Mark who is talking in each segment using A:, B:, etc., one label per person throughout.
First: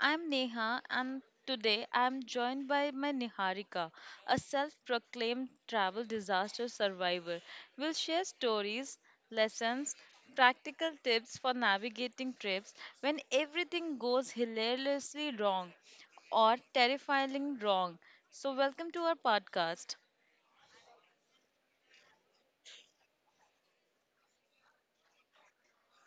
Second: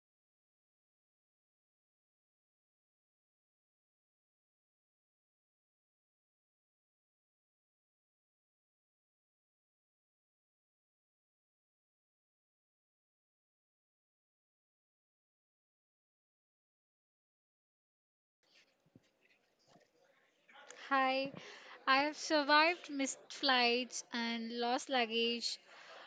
A: I'm Neha, and today I'm joined by my Niharika, a self proclaimed travel disaster survivor. We'll share stories, lessons, practical tips for navigating trips when everything goes hilariously wrong or terrifyingly wrong. So, welcome to our podcast.
B: Hi, I have survived missed flights and lost luggage,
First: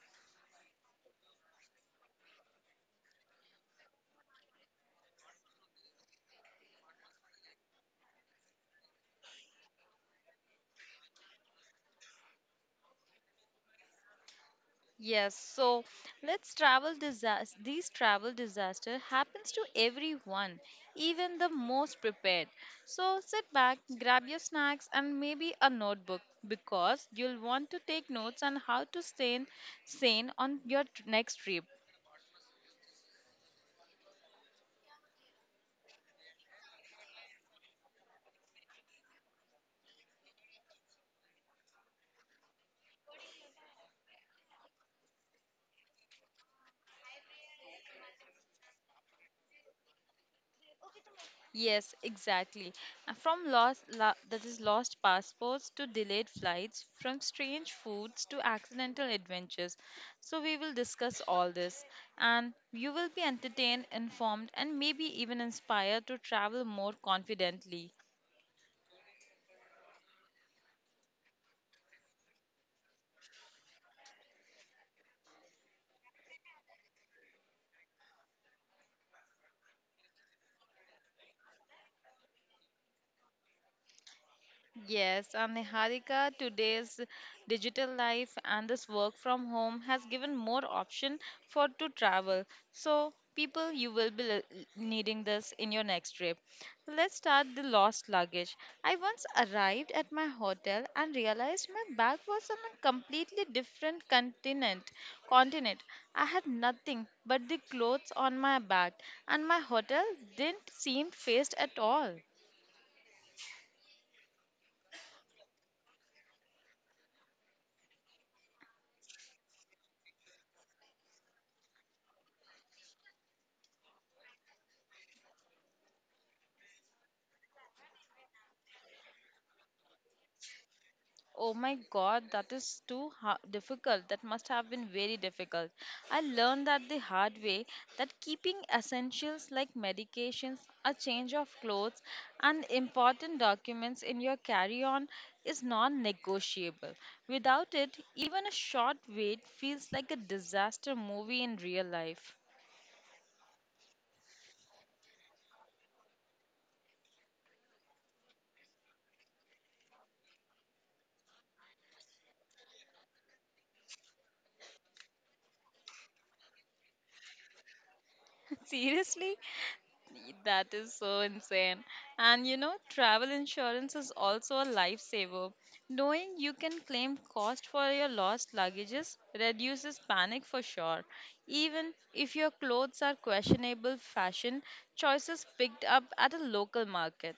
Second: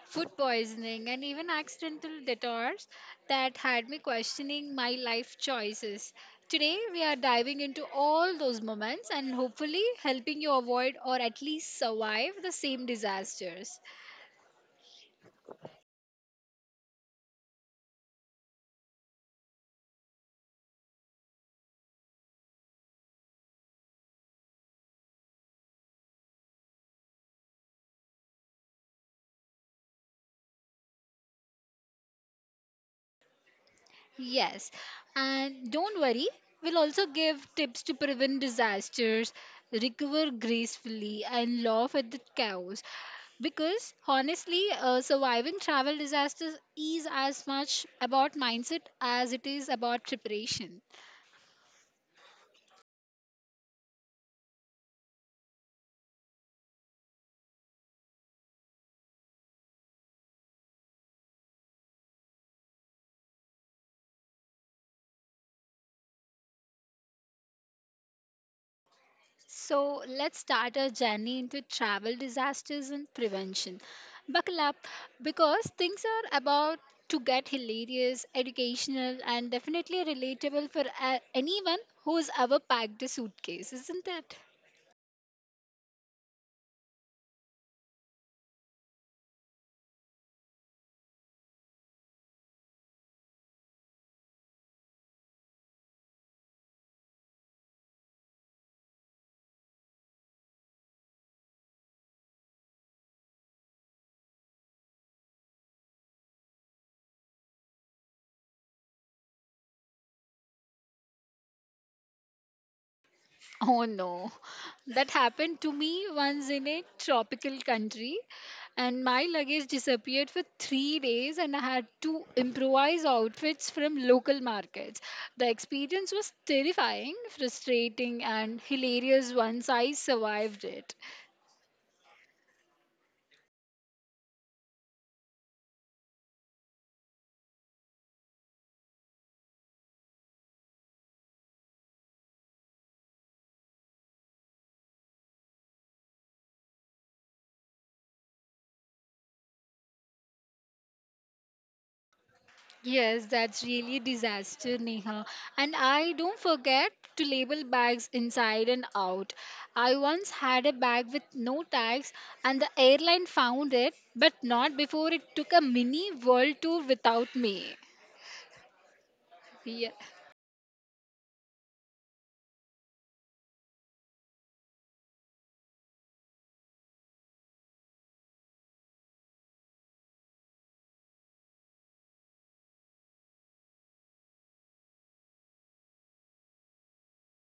B: food poisoning, and even accidental detours that had me questioning my life choices. Today, we are diving into all those moments and hopefully helping you avoid or at least survive the same disasters.
A: Yes, so let's travel disaster. These travel disaster happens to everyone, even the most prepared. So sit back, grab your snacks and maybe a notebook because you'll want to take notes on how to stay sane on your next trip.
B: Yes, and don't worry, we'll also give tips to prevent disasters, recover gracefully, and laugh at the chaos. Because honestly, surviving travel disasters is as much about mindset as it is about preparation.
A: Yes, exactly. And that is, lost passports to delayed flights, from strange foods to accidental adventures. So we will discuss all this and you will be entertained, informed and maybe even inspired to travel more confidently.
B: So let's start our journey into travel disasters and prevention. Buckle up because things are about to get hilarious, educational, and definitely relatable for anyone who's ever packed a suitcase, isn't it?
A: Yes, and Niharika, today's digital life and this work from home has given more option for to travel. So, people, you will be needing this in your next trip. Let's start the lost luggage. I once arrived at my hotel and realized my bag was on a completely different continent. Continent. I had nothing but the clothes on my back, and my hotel didn't seem faced at all.
B: Oh no, that happened to me once in a tropical country, and my luggage disappeared for 3 days, and I had to improvise outfits from local markets. The experience was terrifying, frustrating, and hilarious once I survived it.
A: Oh my God, that is too ha- difficult. That must have been very difficult. I learned that the hard way that keeping essentials like medications, a change of clothes, and important documents in your carry on is non negotiable. Without it, even a short wait feels like a disaster movie in real life.
B: Yes, that's really disaster, Neha. And I don't forget to label bags inside and out. I once had a bag with no tags, and the airline found it, but not before it took a mini world tour without me.
A: Seriously?
B: Yeah.
A: That is so insane. And you know, travel insurance is also a lifesaver. Knowing you can claim cost for your lost luggages reduces panic for sure. Even if your clothes are questionable fashion choices picked up at a local market.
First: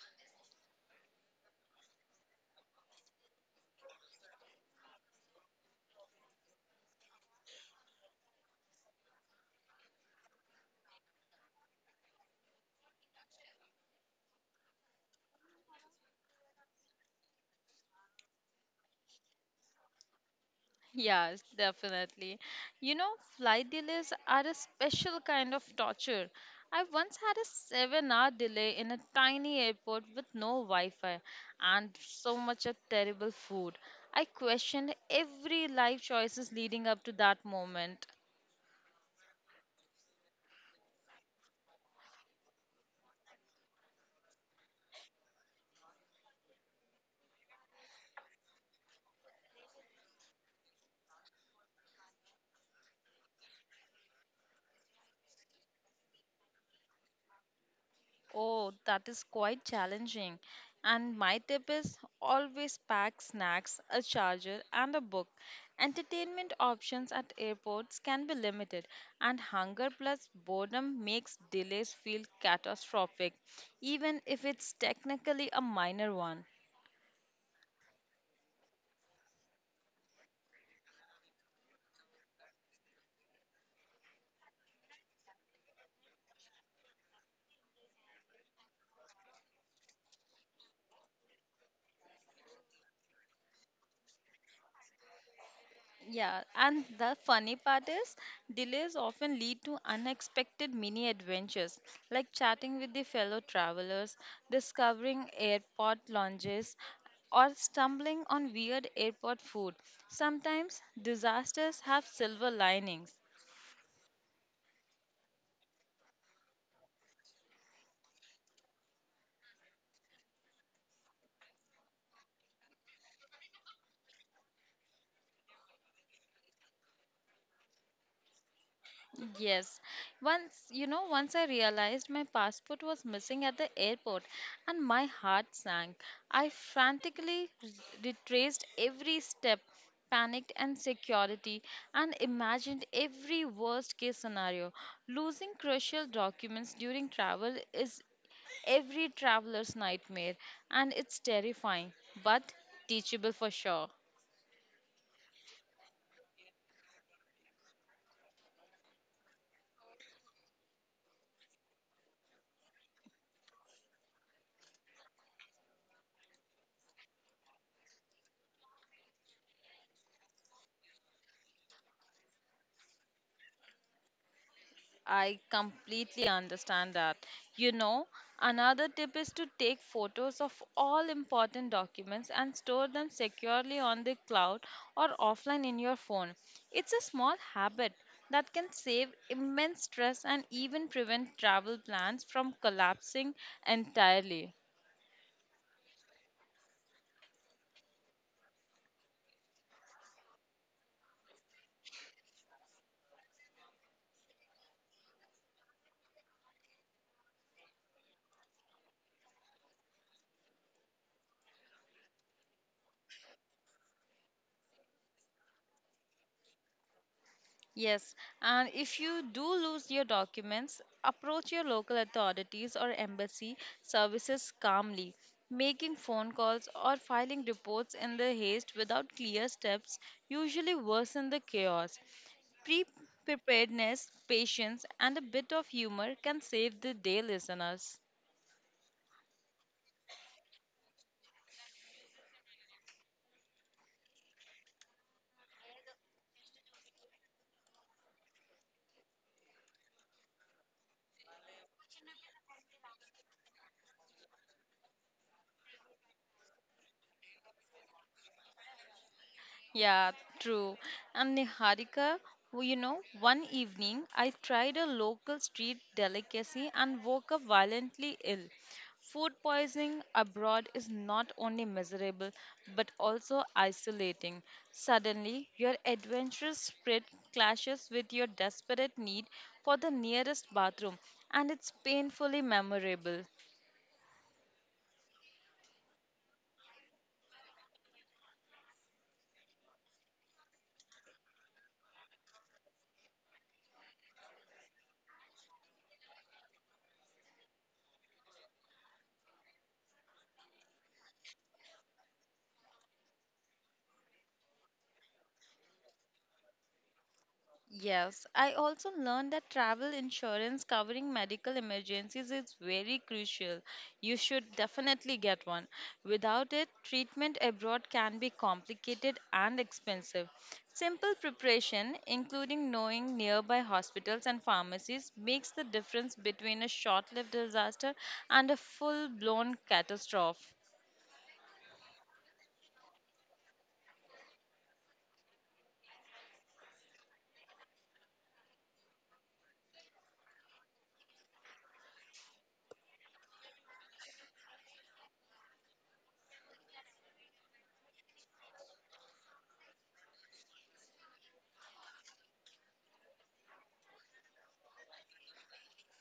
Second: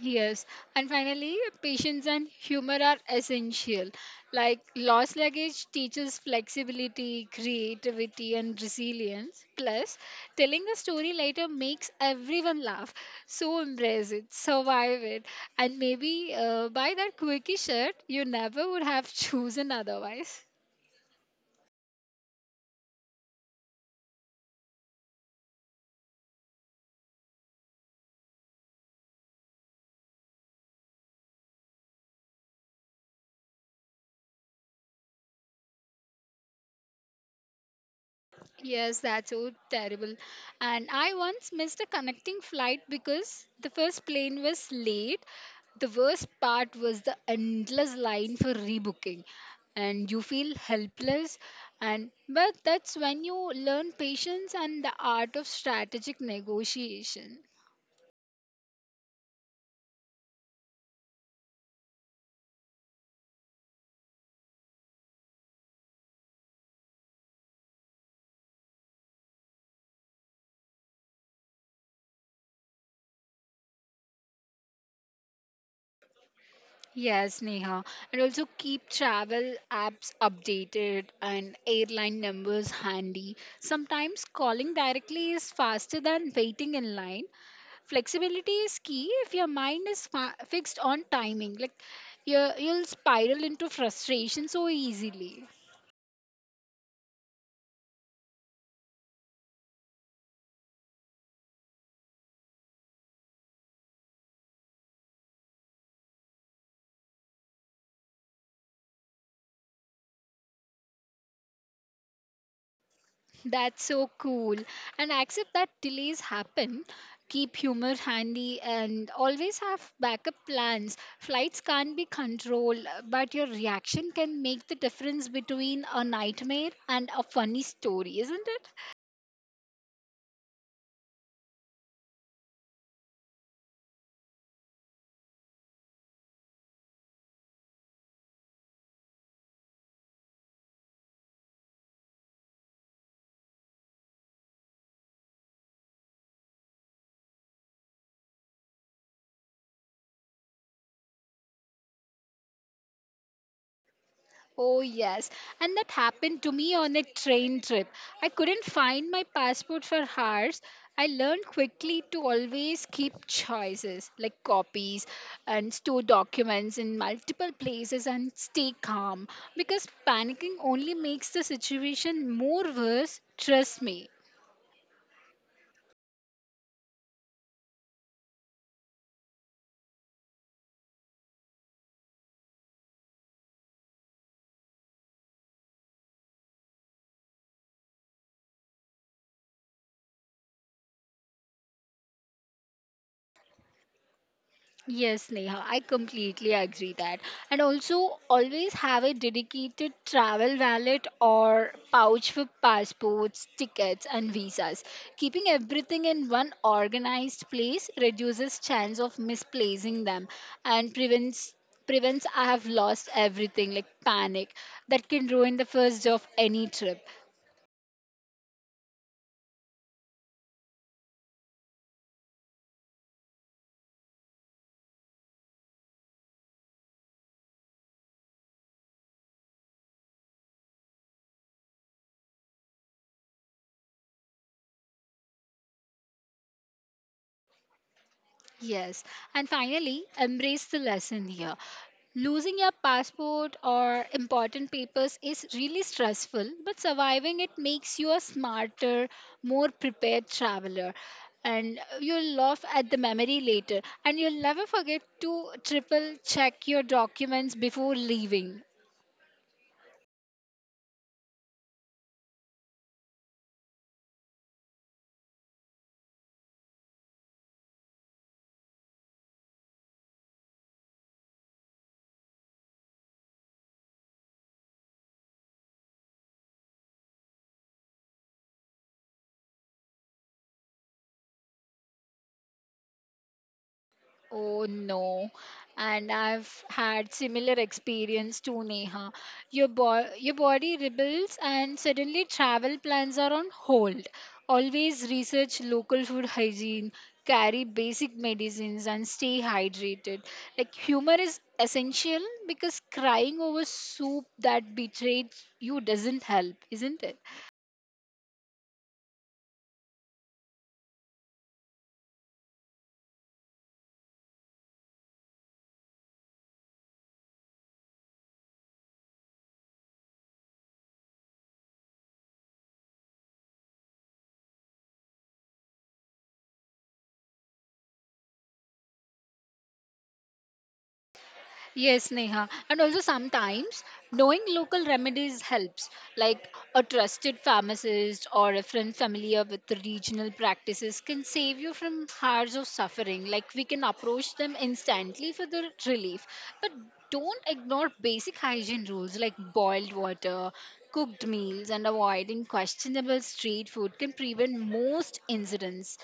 B: Yes, and finally, patience and humor are essential. Like lost luggage teaches flexibility, creativity, and resilience. Plus, telling a story later makes everyone laugh. So embrace it, survive it, and maybe buy that quickie shirt you never would have chosen otherwise.
A: Yes, definitely. You know, flight delays are a special kind of torture. I once had a 7 hour delay in a tiny airport with no Wi Fi and so much of terrible food. I questioned every life choices leading up to that moment.
B: Yes, that's so terrible. And I once missed a connecting flight because the first plane was late. The worst part was the endless line for rebooking. And you feel helpless and but that's when you learn patience and the art of strategic negotiation.
A: Oh, that is quite challenging. And my tip is always pack snacks, a charger, and a book. Entertainment options at airports can be limited, and hunger plus boredom makes delays feel catastrophic, even if it's technically a minor one.
B: Yes, Neha. And also keep travel apps updated and airline numbers handy. Sometimes calling directly is faster than waiting in line. Flexibility is key if your mind is fixed on timing, like you'll spiral into frustration so easily.
A: Yeah, and the funny part is, delays often lead to unexpected mini adventures, like chatting with the fellow travelers, discovering airport lounges, or stumbling on weird airport food. Sometimes disasters have silver linings.
B: That's so cool, and accept that delays happen, keep humor handy and always have backup plans. Flights can't be controlled, but your reaction can make the difference between a nightmare and a funny story, isn't it?
A: Yes. Once, once I realized my passport was missing at the airport and my heart sank. I frantically retraced every step, panicked and security, and imagined every worst case scenario. Losing crucial documents during travel is every traveler's nightmare and it's terrifying, but teachable for sure.
B: Oh, yes. And that happened to me on a train trip. I couldn't find my passport for hours. I learned quickly to always keep choices like copies and store documents in multiple places and stay calm because panicking only makes the situation more worse. Trust me.
A: I completely understand that. You know, another tip is to take photos of all important documents and store them securely on the cloud or offline in your phone. It's a small habit that can save immense stress and even prevent travel plans from collapsing entirely.
B: Yes, Neha, I completely agree that. And also, always have a dedicated travel wallet or pouch for passports, tickets, and visas. Keeping everything in one organized place reduces chance of misplacing them and prevents I have lost everything like panic that can ruin the first day of any trip.
A: Yes, and if you do lose your documents, approach your local authorities or embassy services calmly. Making phone calls or filing reports in the haste without clear steps usually worsen the chaos. Pre Preparedness, patience, and a bit of humor can save the day, listeners.
B: Yes, and finally, embrace the lesson here. Losing your passport or important papers is really stressful, but surviving it makes you a smarter, more prepared traveler. And you'll laugh at the memory later, and you'll never forget to triple check your documents before leaving.
A: Yeah, true. And Niharika, you know, one evening I tried a local street delicacy and woke up violently ill. Food poisoning abroad is not only miserable but also isolating. Suddenly, your adventurous spirit clashes with your desperate need for the nearest bathroom, and it's painfully memorable.
B: Oh no. And I've had similar experience too, Neha. Your your body rebels and suddenly travel plans are on hold. Always research local food hygiene, carry basic medicines and stay hydrated. Like humor is essential because crying over soup that betrayed you doesn't help, isn't it?
A: Yes, I also learned that travel insurance covering medical emergencies is very crucial. You should definitely get one. Without it, treatment abroad can be complicated and expensive. Simple preparation, including knowing nearby hospitals and pharmacies, makes the difference between a short lived disaster and a full blown catastrophe.
B: Yes, Neha. And also sometimes knowing local remedies helps, like a trusted pharmacist or a friend familiar with the regional practices can save you from hours of suffering. Like we can approach them instantly for the relief. But don't ignore basic hygiene rules like boiled water, cooked meals, and avoiding questionable street food can prevent most incidents.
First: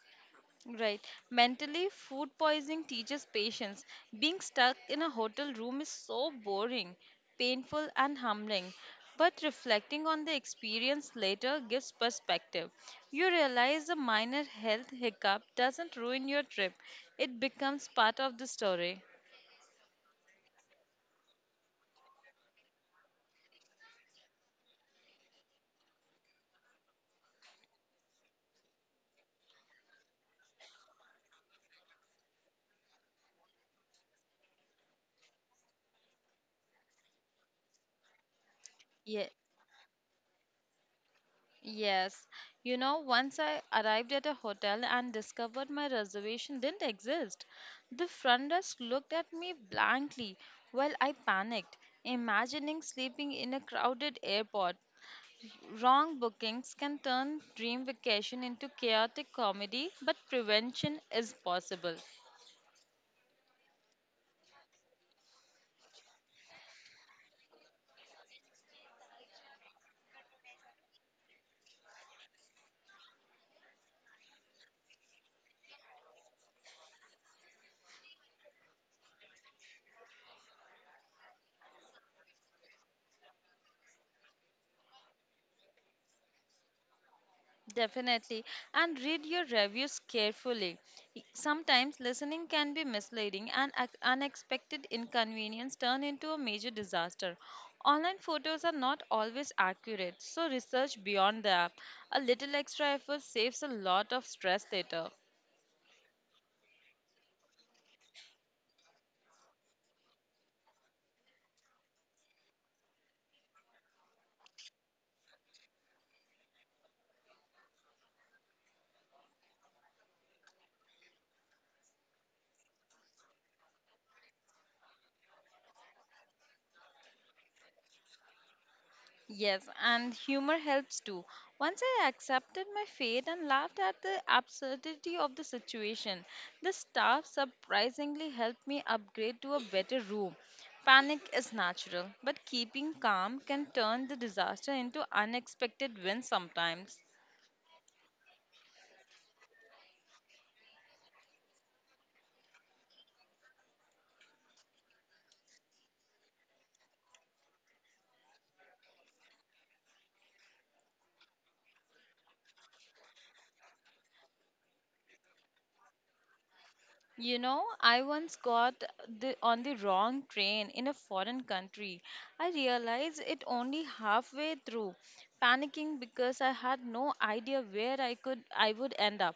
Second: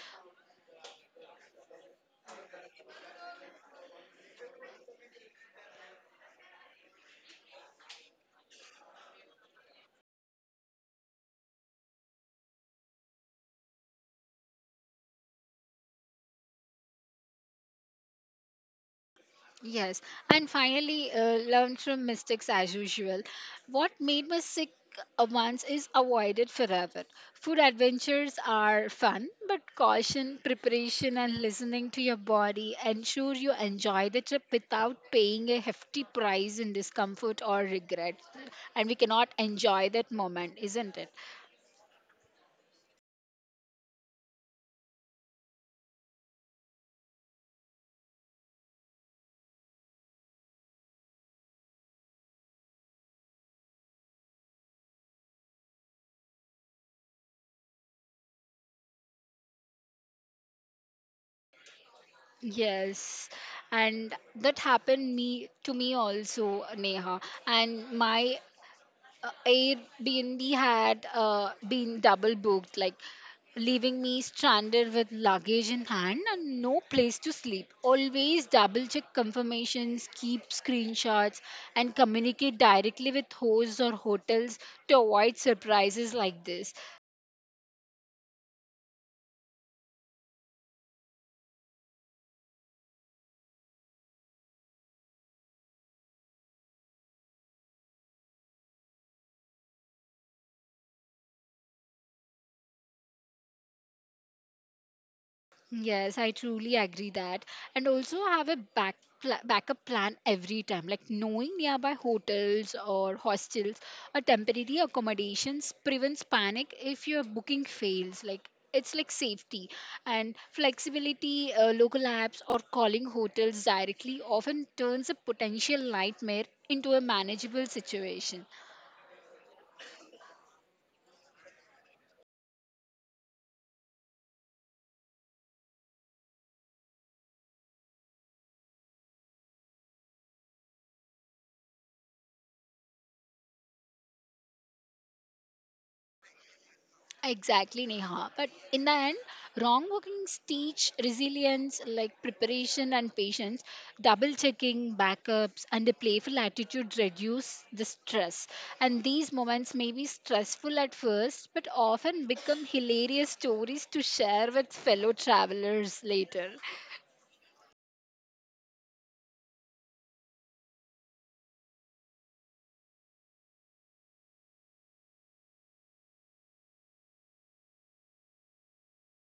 A: Right. Mentally, food poisoning teaches patience. Being stuck in a hotel room is so boring, painful, and humbling. But reflecting on the experience later gives perspective. You realize a minor health hiccup doesn't ruin your trip, it becomes part of the story.
B: Yes, and finally, learn from mistakes as usual. What made me sick once is avoided forever. Food adventures are fun, but caution, preparation, and listening to your body ensure you enjoy the trip without paying a hefty price in discomfort or regret. And we
A: Yeah.
B: cannot enjoy that moment, isn't it?
A: Yes, you know, once I arrived at a hotel and discovered my reservation didn't exist. The front desk looked at me blankly while I panicked, imagining sleeping in a crowded airport. Wrong bookings can turn dream vacation into chaotic comedy, but prevention is possible.
B: Yes, and that happened me to me also, Neha. And my Airbnb had been double booked, like leaving me stranded with luggage in hand and no place to sleep. Always double check confirmations, keep screenshots, and communicate directly with hosts or hotels to avoid surprises like this.
A: Definitely. And read your reviews carefully. Sometimes listening can be misleading and unexpected inconvenience turn into a major disaster. Online photos are not always accurate, so research beyond the app. A little extra effort saves a lot of stress later.
B: Yes, I truly agree that. And also have a backup plan every time, like knowing nearby hotels or hostels or temporary accommodations prevents panic if your booking fails. Like it's like safety and flexibility. Local apps or calling hotels directly often turns a potential nightmare into a manageable situation.
A: Yes, and humor helps too. Once I accepted my fate and laughed at the absurdity of the situation, the staff surprisingly helped me upgrade to a better room. Panic is natural, but keeping calm can turn the disaster into unexpected wins sometimes.
B: Exactly, Neha. But in the end, wrong walkings teach resilience, like preparation and patience. Double checking, backups, and a playful attitude reduce the stress. And these moments may be stressful at first, but often become hilarious stories to share with fellow travelers later.
A: You know, I once got the, on the wrong train in a foreign country. I realized it only halfway through, panicking because I had no idea where I would end up.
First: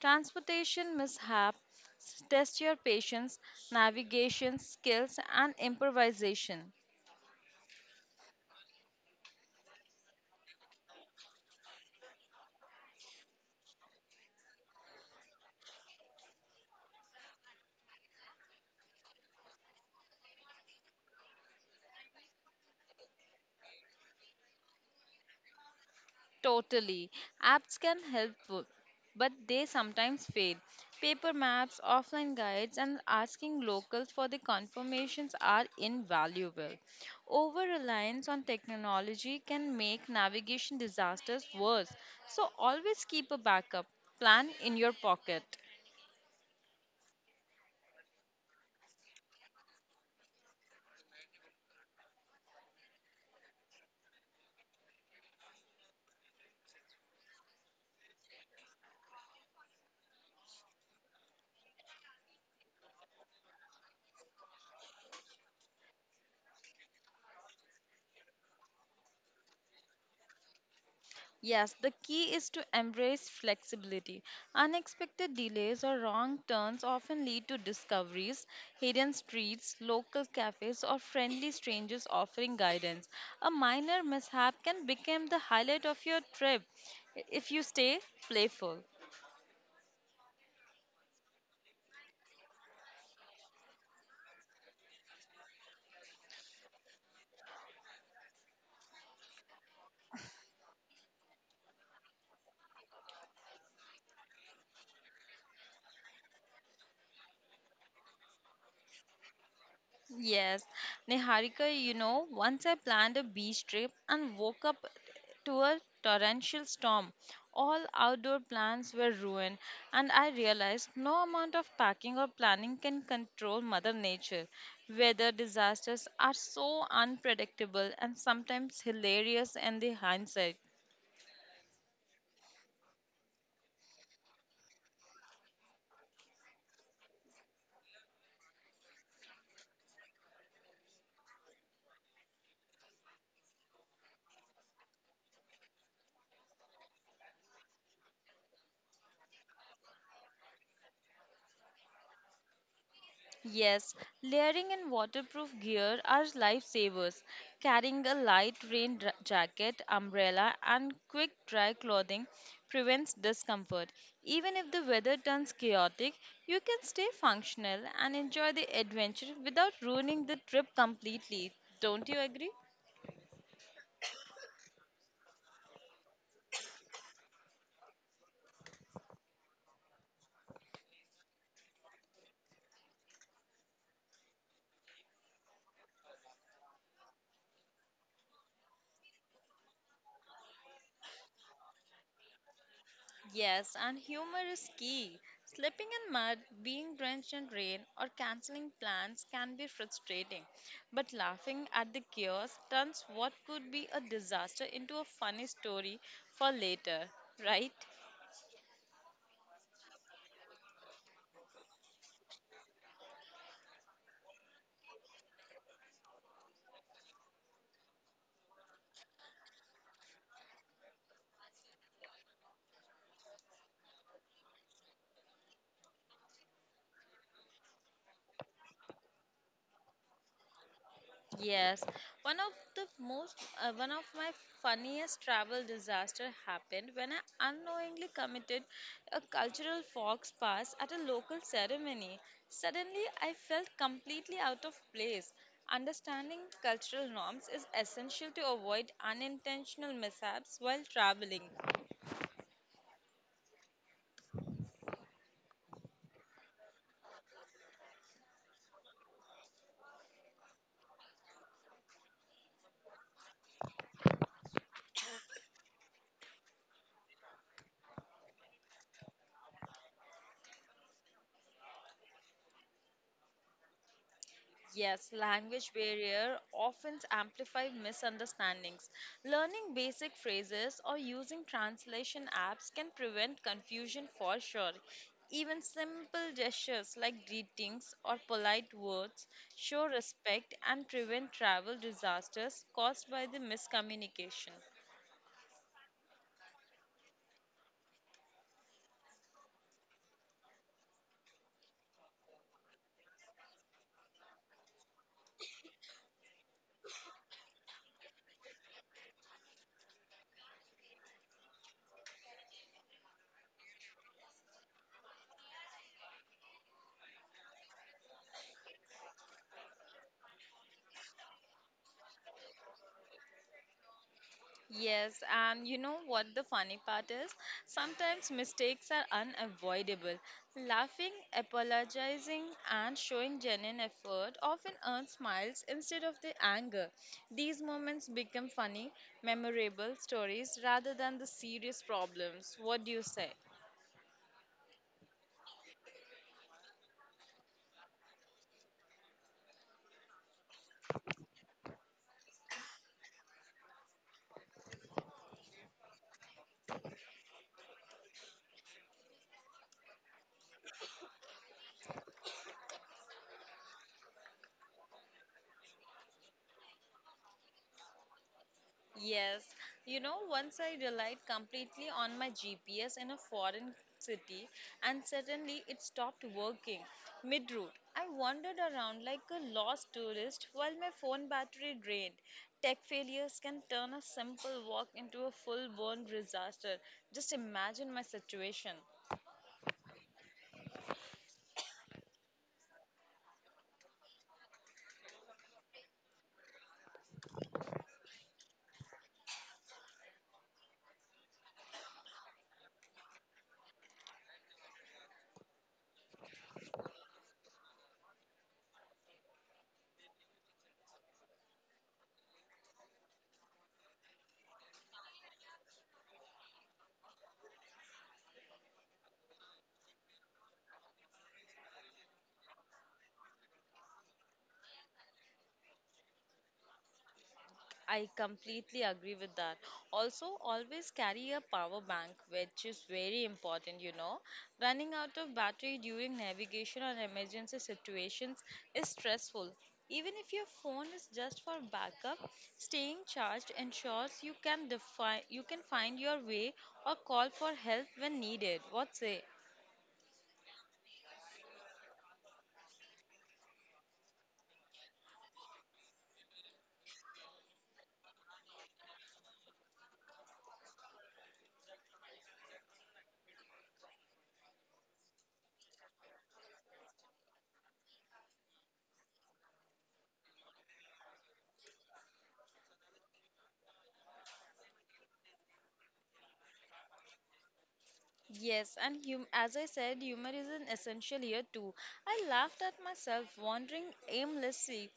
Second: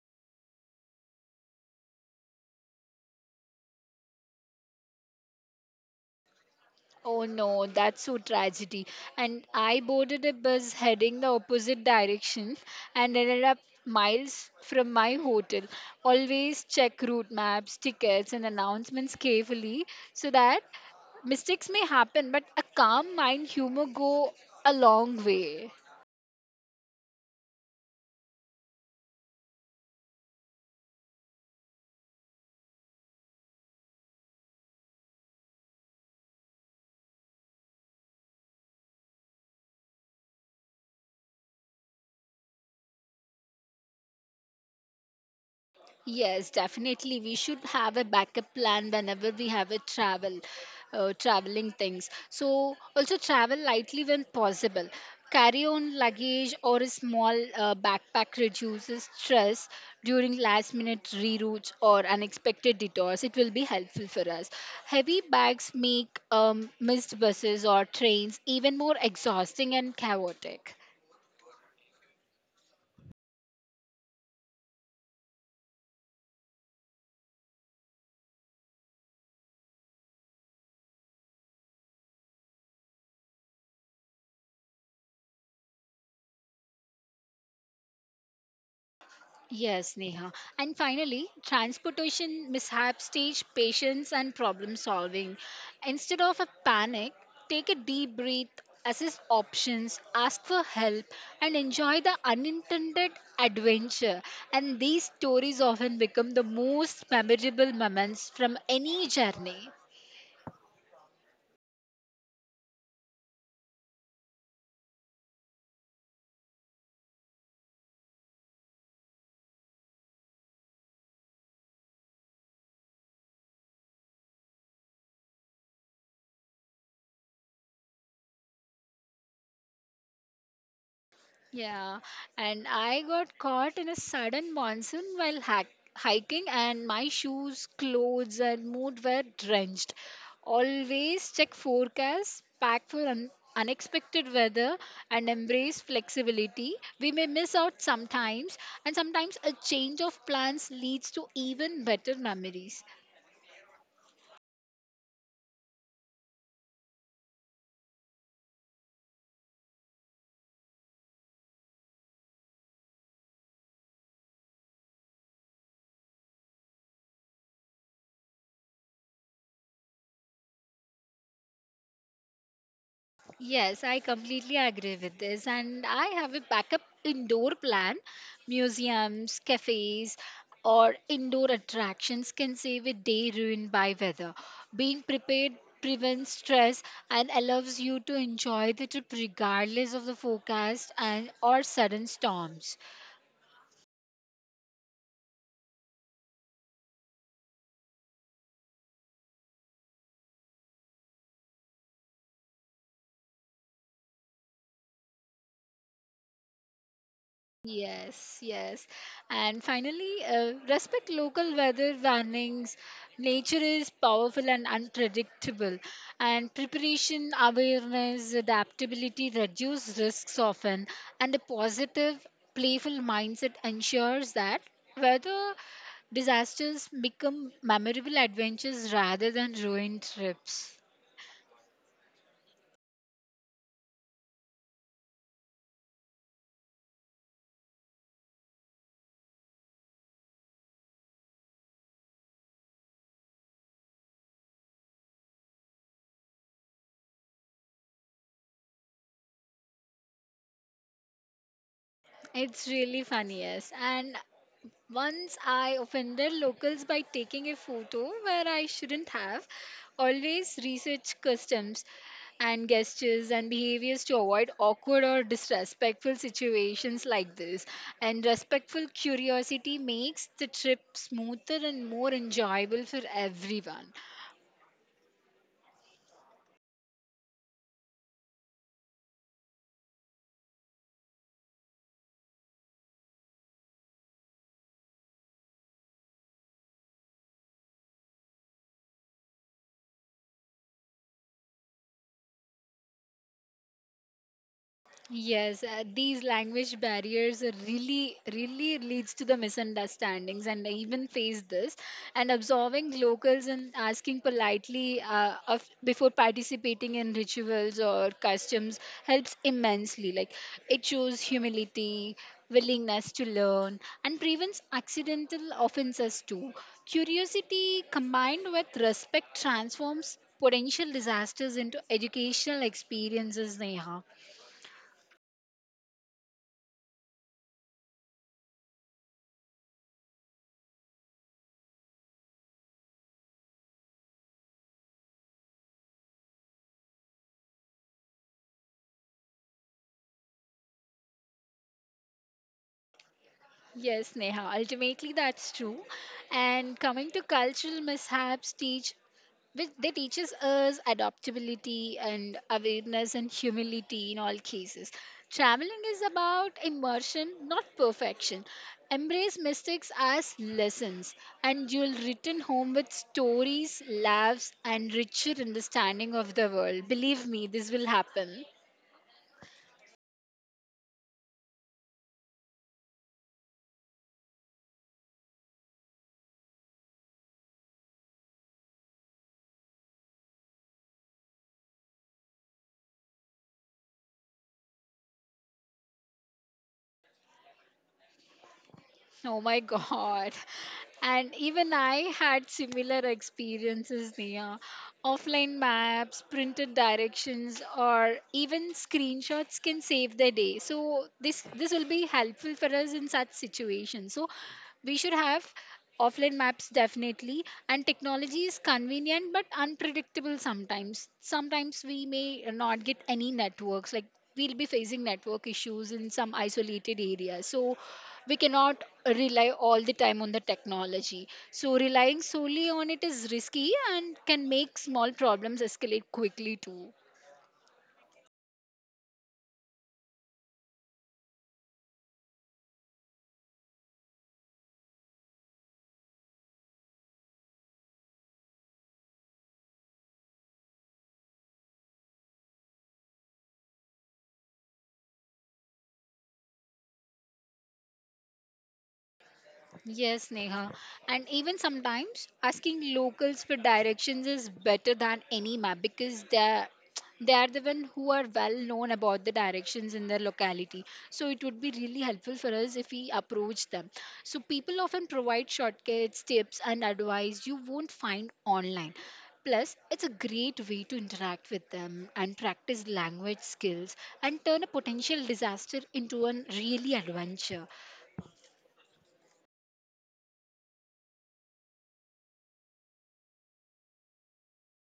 A: Transportation test your patience, navigation skills, and improvisation.
B: Oh no, that's so tragedy. And I boarded a bus heading the opposite direction and ended up miles from my hotel. Always check route maps, tickets, and announcements carefully so that mistakes may happen, but a calm mind humor go a long way.
A: Totally. Apps can help, but they sometimes fail. Paper maps, offline guides, and asking locals for the confirmations are invaluable. Over reliance on technology can make navigation disasters worse, so always keep a backup plan in your pocket.
B: Yes, definitely. We should have a backup plan whenever we have a travel, traveling things. So also travel lightly when possible. Carry on luggage or a small backpack reduces stress during last minute reroutes or unexpected detours. It will be helpful for us. Heavy bags make missed buses or trains even more exhausting and chaotic.
A: Yes, the key is to embrace flexibility. Unexpected delays or wrong turns often lead to discoveries, hidden streets, local cafes, or friendly strangers offering guidance. A minor mishap can become the highlight of your trip if you stay playful.
B: Yes, Neha. And finally, transportation mishaps teach patience and problem solving. Instead of a panic, take a deep breath, assess options, ask for help, and enjoy the unintended adventure. And these stories often become the most memorable moments from any journey.
A: Yes, Niharika, you know, once I planned a beach trip and woke up to a torrential storm. All outdoor plans were ruined, and I realized no amount of packing or planning can control Mother Nature. Weather disasters are so unpredictable and sometimes hilarious in the hindsight.
B: Yeah, and I got caught in a sudden monsoon while hiking, and my shoes, clothes, and mood were drenched. Always check forecasts, pack for unexpected weather, and embrace flexibility. We may miss out sometimes, and sometimes a change of plans leads to even better memories.
A: Yes, layering and waterproof gear are lifesavers. Carrying a light jacket, umbrella, and quick dry clothing prevents discomfort. Even if the weather turns chaotic, you can stay functional and enjoy the adventure without ruining the trip completely. Don't you agree?
B: Yes, I completely agree with this. And I have a backup indoor plan. Museums, cafes, or indoor attractions can save a day ruined by weather. Being prepared prevents stress and allows you to enjoy the trip regardless of the forecast and or sudden storms.
A: Yes, and humor is key. Slipping in mud, being drenched in rain, or canceling plans can be frustrating. But laughing at the chaos turns what could be a disaster into a funny story for later, right?
B: Yes, yes. And finally, respect local weather warnings. Nature is powerful and unpredictable, and preparation, awareness, adaptability reduce risks often, and a positive, playful mindset ensures that weather disasters become memorable adventures rather than ruined trips.
A: Yes, one of the most, one of my funniest travel disaster happened when I unknowingly committed a cultural fox pass at a local ceremony. Suddenly, I felt completely out of place. Understanding cultural norms is essential to avoid unintentional mishaps while traveling.
B: It's really funny, yes. And once I offended locals by taking a photo where I shouldn't have. Always research customs and gestures and behaviors to avoid awkward or disrespectful situations like this. And respectful curiosity makes the trip smoother and more enjoyable for everyone.
A: Yes, language barrier often amplify misunderstandings. Learning basic phrases or using translation apps can prevent confusion for sure. Even simple gestures like greetings or polite words show respect and prevent travel disasters caused by the miscommunication.
B: Yes, these language barriers are really, really leads to the misunderstandings, and I even face this. And absorbing locals and asking politely before participating in rituals or customs helps immensely. Like it shows humility, willingness to learn, and prevents accidental offenses too. Curiosity combined with respect transforms potential disasters into educational experiences, Neha.
A: Yes, and you know what the funny part is? Sometimes mistakes are unavoidable. Laughing, apologizing, and showing genuine effort often earn smiles instead of the anger. These moments become funny, memorable stories rather than the serious problems. What do you say?
B: Yes, Neha, ultimately that's true. And coming to cultural mishaps, teach which they teaches us adaptability and awareness and humility in all cases. Traveling is about immersion, not perfection. Embrace mistakes as lessons, and you'll return home with stories, laughs, and richer understanding of the world. Believe me, this will happen.
A: Yes, you know, once I relied completely on my GPS in a foreign city and suddenly it stopped working mid route. I wandered around like a lost tourist while my phone battery drained. Tech failures can turn a simple walk into a full blown disaster. Just imagine my situation.
B: Oh my God. And even I had similar experiences, Nia. Offline maps, printed directions, or even screenshots can save the day. So this will be helpful for us in such situations. So we should have offline maps, definitely, and technology is convenient but unpredictable. Sometimes we may not get any networks, like we'll be facing network issues in some isolated areas, so we cannot rely all the time on the technology. So relying solely on it is risky and can make small problems escalate quickly too.
A: I completely agree with that. Also, always carry a power bank, which is very important, you know. Running out of battery during navigation or emergency situations is stressful. Even if your phone is just for backup, staying charged ensures you can find your way or call for help when needed. What say?
B: Yes, Neha. And even sometimes asking locals for directions is better than any map because they are the one who are well known about the directions in their locality, so it would be really helpful for us if we approach them. So people often provide shortcuts, tips and advice you won't find online. Plus it's a great way to interact with them and practice language skills and turn a potential disaster into a really adventure.
A: Yes, and as I said, humor is an essential here too. I laughed at myself, wandering aimlessly,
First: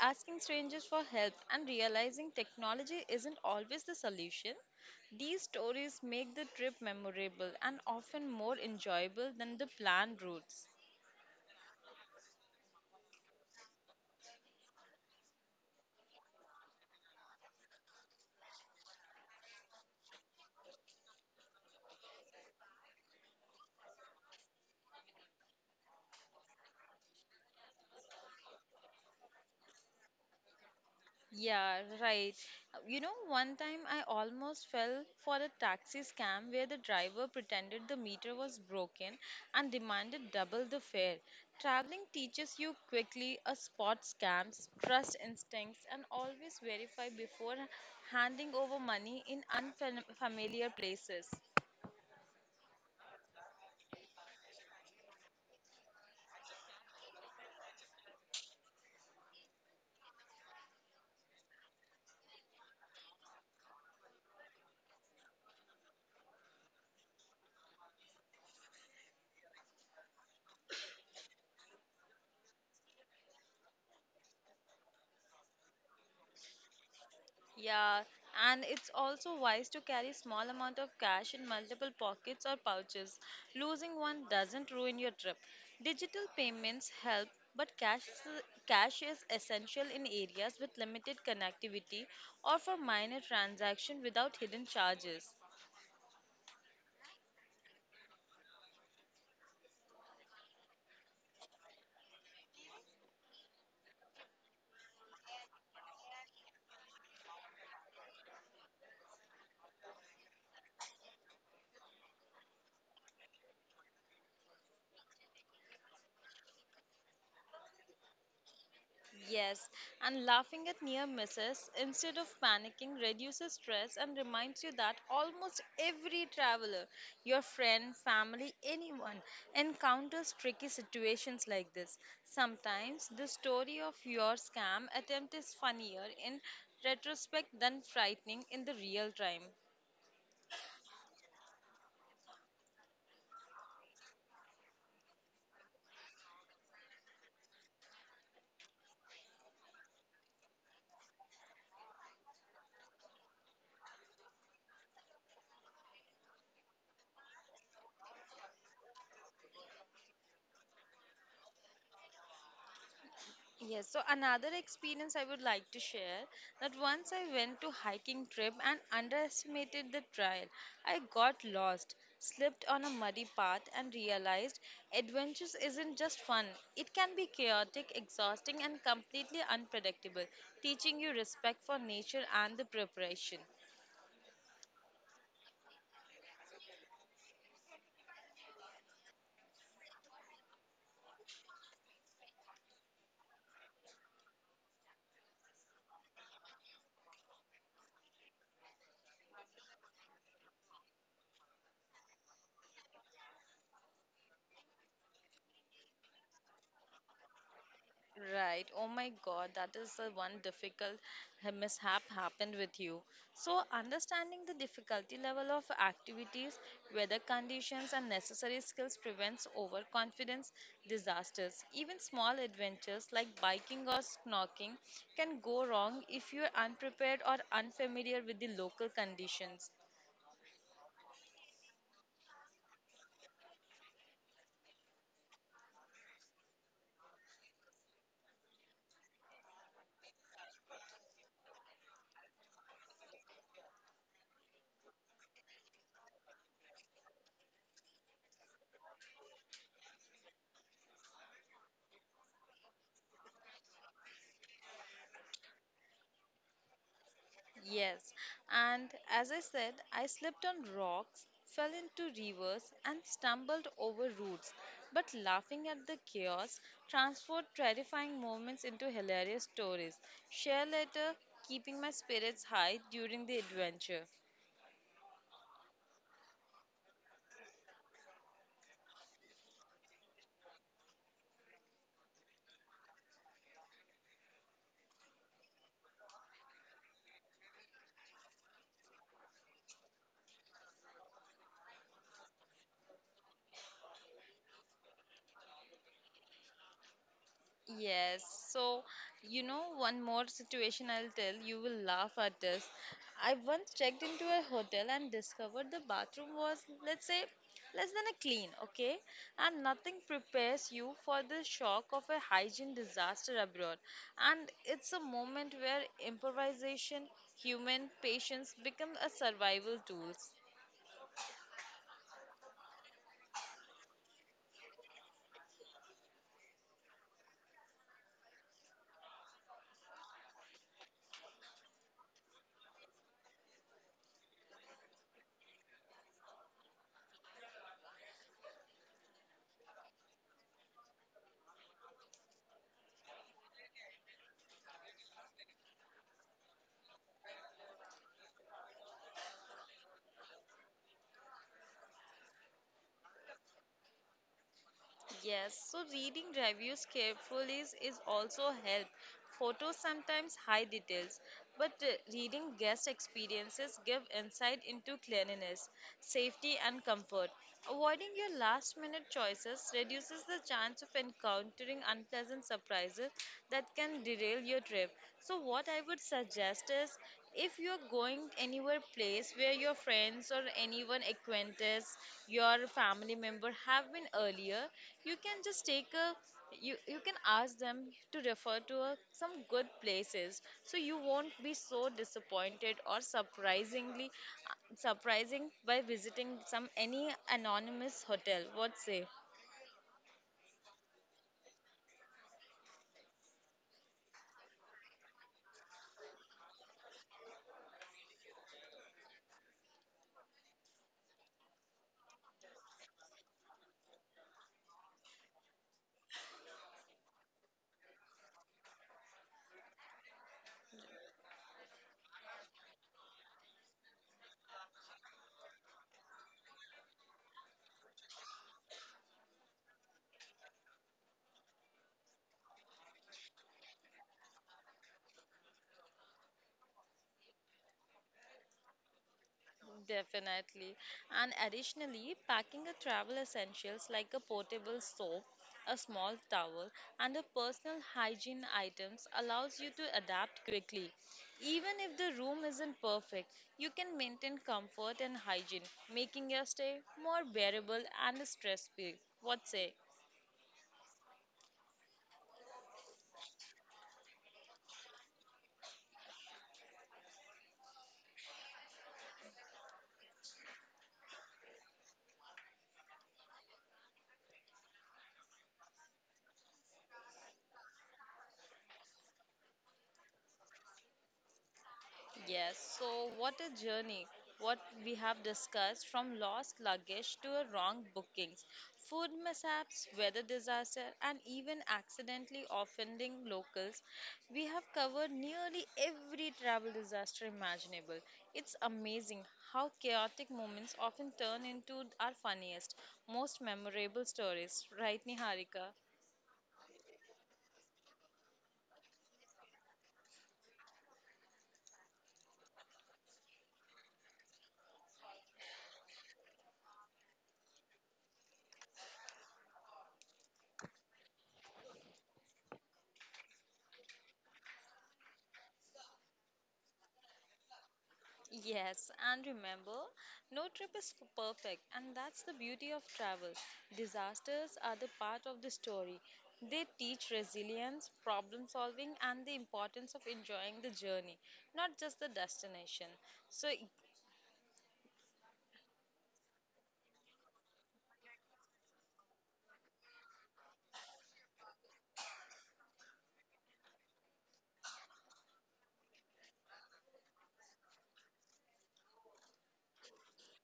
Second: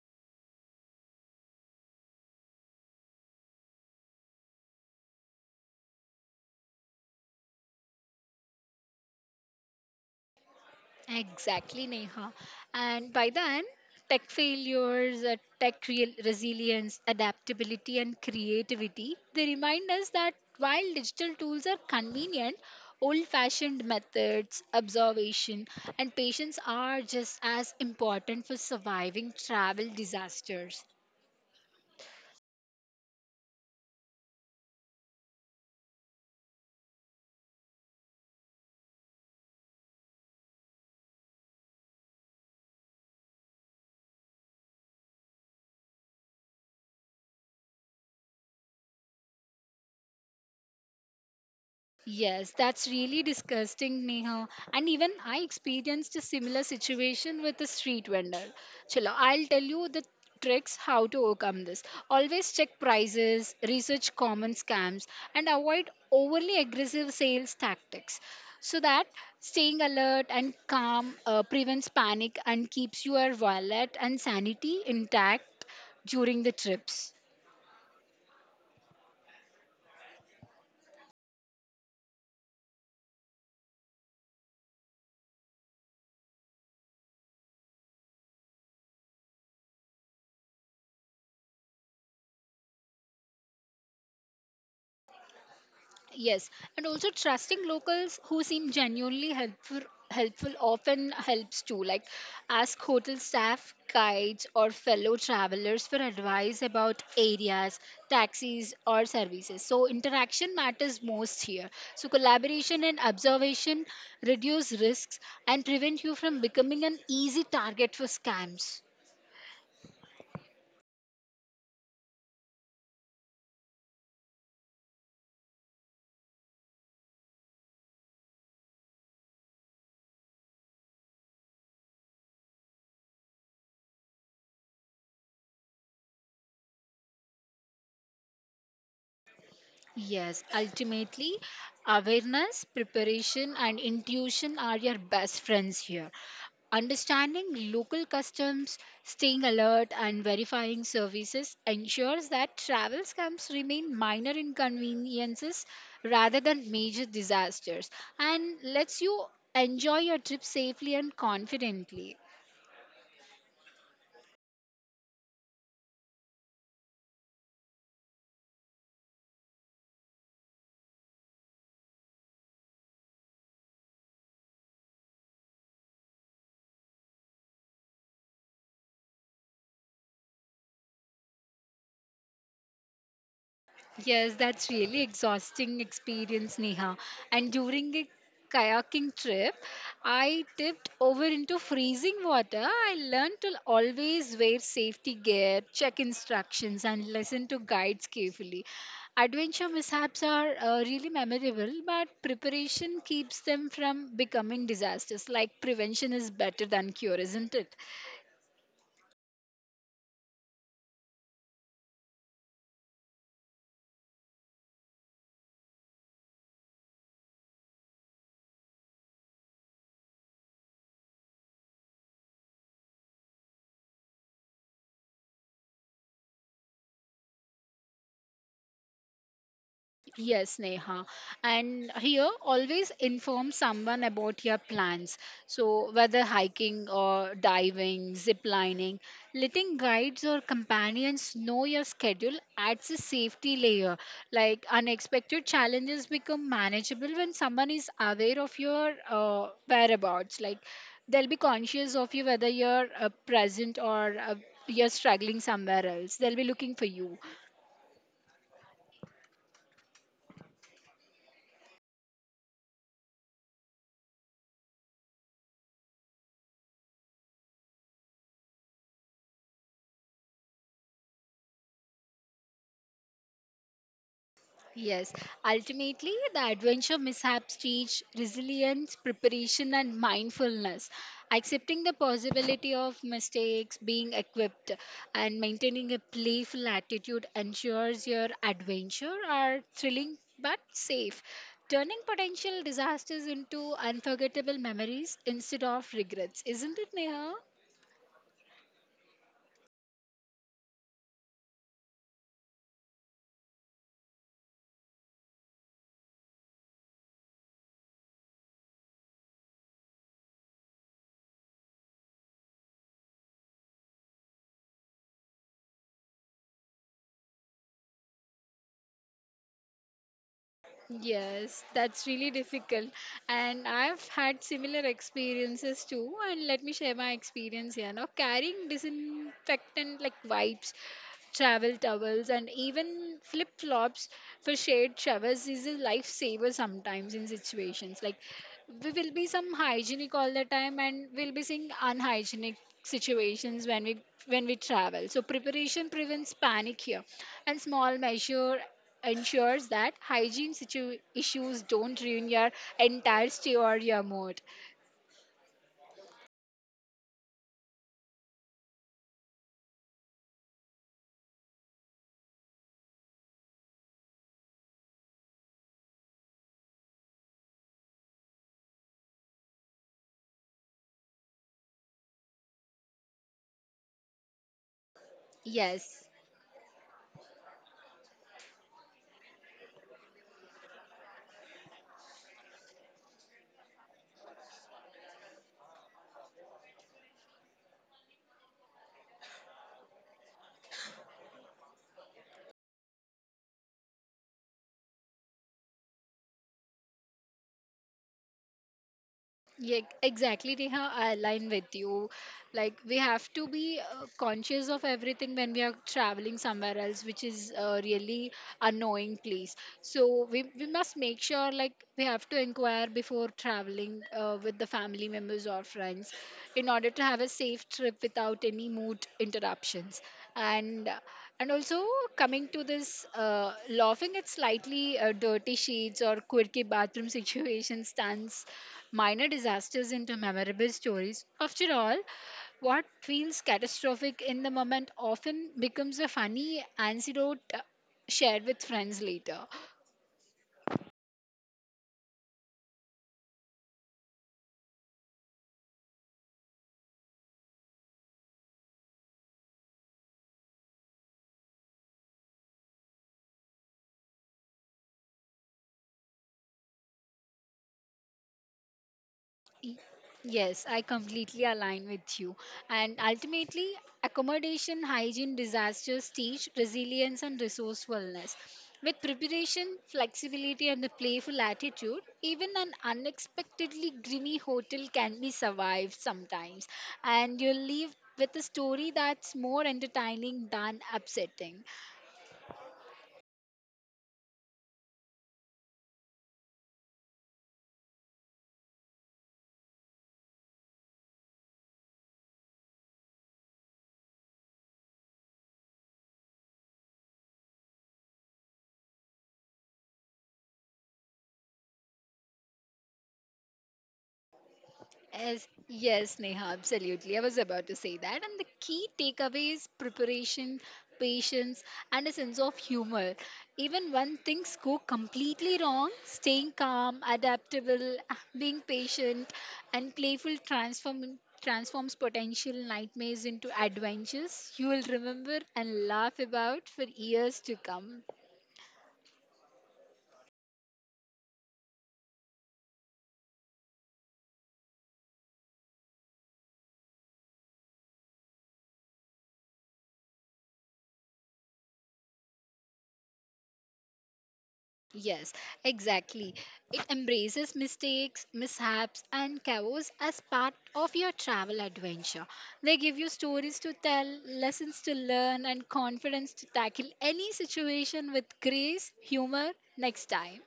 A: asking strangers for help, and realizing technology isn't always the solution. These stories make the trip memorable and often more enjoyable than the planned routes.
B: Exactly, Neha. And by then, tech failures, tech real resilience, adaptability, and creativity, they remind us that while digital tools are convenient, old fashioned methods, observation, and patience are just as important for surviving travel disasters.
A: Yeah, right. You know, one time I almost fell for a taxi scam where the driver pretended the meter was broken and demanded double the fare. Traveling teaches you quickly a spot scams, trust instincts, and always verify before handing over money in unfamiliar places.
B: Yes, that's really disgusting, Neha. And even I experienced a similar situation with a street vendor. Chalo, I'll tell you the tricks how to overcome this. Always check prices, research common scams, and avoid overly aggressive sales tactics so that staying alert and calm prevents panic and keeps your wallet and sanity intact during the trips.
A: Yeah, and it's also wise to carry small amount of cash in multiple pockets or pouches. Losing one doesn't ruin your trip. Digital payments help, but cash is essential in areas with limited connectivity or for minor transaction without hidden charges.
B: Yes, and also trusting locals who seem genuinely helpful often helps too, like ask hotel staff, guides, or fellow travelers for advice about areas, taxis, or services. So interaction matters most here, so collaboration and observation reduce risks and prevent you from becoming an easy target for scams.
A: Yes, and laughing at near misses instead of panicking reduces stress and reminds you that almost every traveler, your friend, family, anyone, encounters tricky situations like this. Sometimes the story of your scam attempt is funnier in retrospect than frightening in the real time.
B: Yes, ultimately, awareness, preparation, and intuition are your best friends here. Understanding local customs, staying alert, and verifying services ensures that travel scams remain minor inconveniences rather than major disasters, and lets you enjoy your trip safely and confidently.
A: Yes, so another experience I would like to share that once I went to hiking trip and underestimated the trail. I got lost, slipped on a muddy path and realized adventures isn't just fun. It can be chaotic, exhausting and completely unpredictable, teaching you respect for nature and the preparation.
B: Yes, that's really exhausting experience, Neha. And during a kayaking trip, I tipped over into freezing water. I learned to always wear safety gear, check instructions, and listen to guides carefully. Adventure mishaps are really memorable, but preparation keeps them from becoming disasters. Like, prevention is better than cure, isn't it?
A: Right. Oh my God, that is the one difficult mishap happened with you. So, understanding the difficulty level of activities, weather conditions, and necessary skills prevents overconfidence, disasters. Even small adventures like biking or snorkeling can go wrong if you're unprepared or unfamiliar with the local conditions.
B: Yes, Neha. And here, always inform someone about your plans. So, whether hiking or diving, zip lining, letting guides or companions know your schedule adds a safety layer. Like, unexpected challenges become manageable when someone is aware of your whereabouts. Like, they'll be conscious of you whether you're present, or you're struggling somewhere else. They'll be looking for you.
A: Yes, and as I said, I slipped on rocks, fell into rivers, and stumbled over roots. But laughing at the chaos transformed terrifying moments into hilarious stories. Share later, keeping my spirits high during the adventure.
B: Yes, ultimately, the adventure mishaps teach resilience, preparation, and mindfulness. Accepting the possibility of mistakes, being equipped, and maintaining a playful attitude ensures your adventure are thrilling but safe, turning potential disasters into unforgettable memories instead of regrets. Isn't it, Neha?
A: Yes. So, you know, one more situation I'll tell, you will laugh at this. I once checked into a hotel and discovered the bathroom was, let's say, less than a clean, okay? And nothing prepares you for the shock of a hygiene disaster abroad. And it's a moment where improvisation, human patience become a survival tools.
B: Yes, that's really difficult. And I've had similar experiences too. And let me share my experience here. Now, carrying disinfectant like wipes, travel towels, and even flip flops for shared showers is a lifesaver sometimes in situations. Like, we will be some hygienic all the time, and we'll be seeing unhygienic situations when we travel, so preparation prevents panic here, and small measure ensures that hygiene situ- issues don't ruin your entire stay or your mood.
A: Yes, so reading reviews carefully is also help. Photos sometimes hide details, but reading guest experiences give insight into cleanliness, safety, and comfort. Avoiding your last minute choices reduces the chance of encountering unpleasant surprises that can derail your trip. So, what I would
B: Yes.
A: suggest is, if you're going anywhere place where your friends or anyone acquaintance, your family member have been earlier, you can just take a you can ask them to refer to a, some good places so you won't be so disappointed or surprising by visiting some any anonymous hotel, what say?
B: Yeah, exactly, Neha. I align with you. Like, we have to be conscious of everything when we are traveling somewhere else, which is really annoying place. So, we must make sure, like, we have to inquire before traveling with the family members or friends in order to have a safe trip without any mood interruptions. And uh, And also, coming to this, laughing at slightly dirty sheets or quirky bathroom situations turns minor disasters into memorable stories. After all, what feels catastrophic in the moment often becomes a funny anecdote shared with friends later.
A: Definitely. And additionally, packing a travel essentials like a portable soap, a small towel, and a personal hygiene items allows you to adapt quickly. Even if the room isn't perfect, you can maintain comfort and hygiene, making your stay more bearable and stress-free. What
B: Y-
A: say?
B: Yes, I completely align with you. And ultimately, accommodation hygiene disasters teach resilience and resourcefulness. With preparation, flexibility, and a playful attitude, even an unexpectedly grimy hotel can be survived sometimes. And you'll leave with a story that's more entertaining than upsetting.
A: Yes, so what a journey. What we have discussed from lost luggage to a wrong bookings, food mishaps, weather disaster, and even accidentally offending locals. We have covered nearly every travel disaster imaginable. It's amazing how chaotic moments often turn into our funniest, most memorable stories, right,
B: Yes,
A: Niharika?
B: yes, Neha, absolutely. I was about to say that. And the key takeaway is preparation, patience, and a sense of humor. Even when things go completely wrong, staying calm, adaptable, being patient, and playful transforms potential nightmares into adventures you will remember and laugh about for years to come.
A: Yes, and remember, no trip is perfect, and that's the beauty of travel. Disasters are the part of the story. They teach resilience, problem solving, and the importance of enjoying the journey, not just the destination. So,
B: Yes, exactly. It embraces mistakes, mishaps, and chaos as part of your travel adventure. They give you stories to tell, lessons to learn, and confidence to tackle any situation with grace, humor, next time.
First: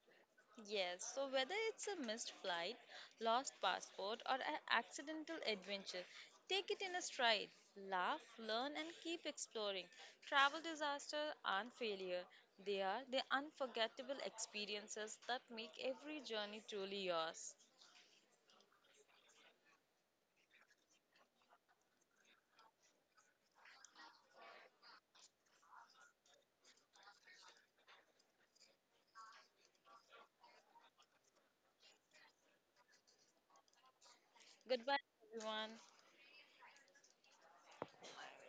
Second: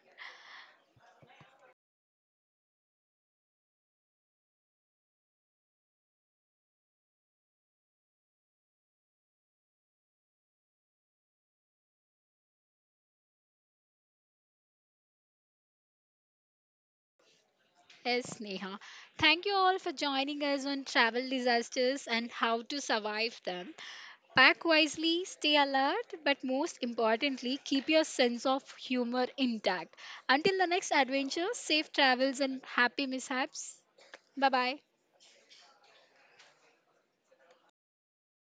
A: yes, so whether it's a missed flight, lost passport, or an accidental adventure, take it in a stride. Laugh, learn, and keep exploring. Travel disasters aren't failure, they are the unforgettable experiences that make every journey truly yours.
B: Yes, Neha. Thank you all for joining us on travel disasters and how to survive them. Pack wisely, stay alert, but most importantly, keep your sense of humor intact. Until the next adventure, safe travels and happy mishaps. Bye bye.
A: Goodbye, everyone.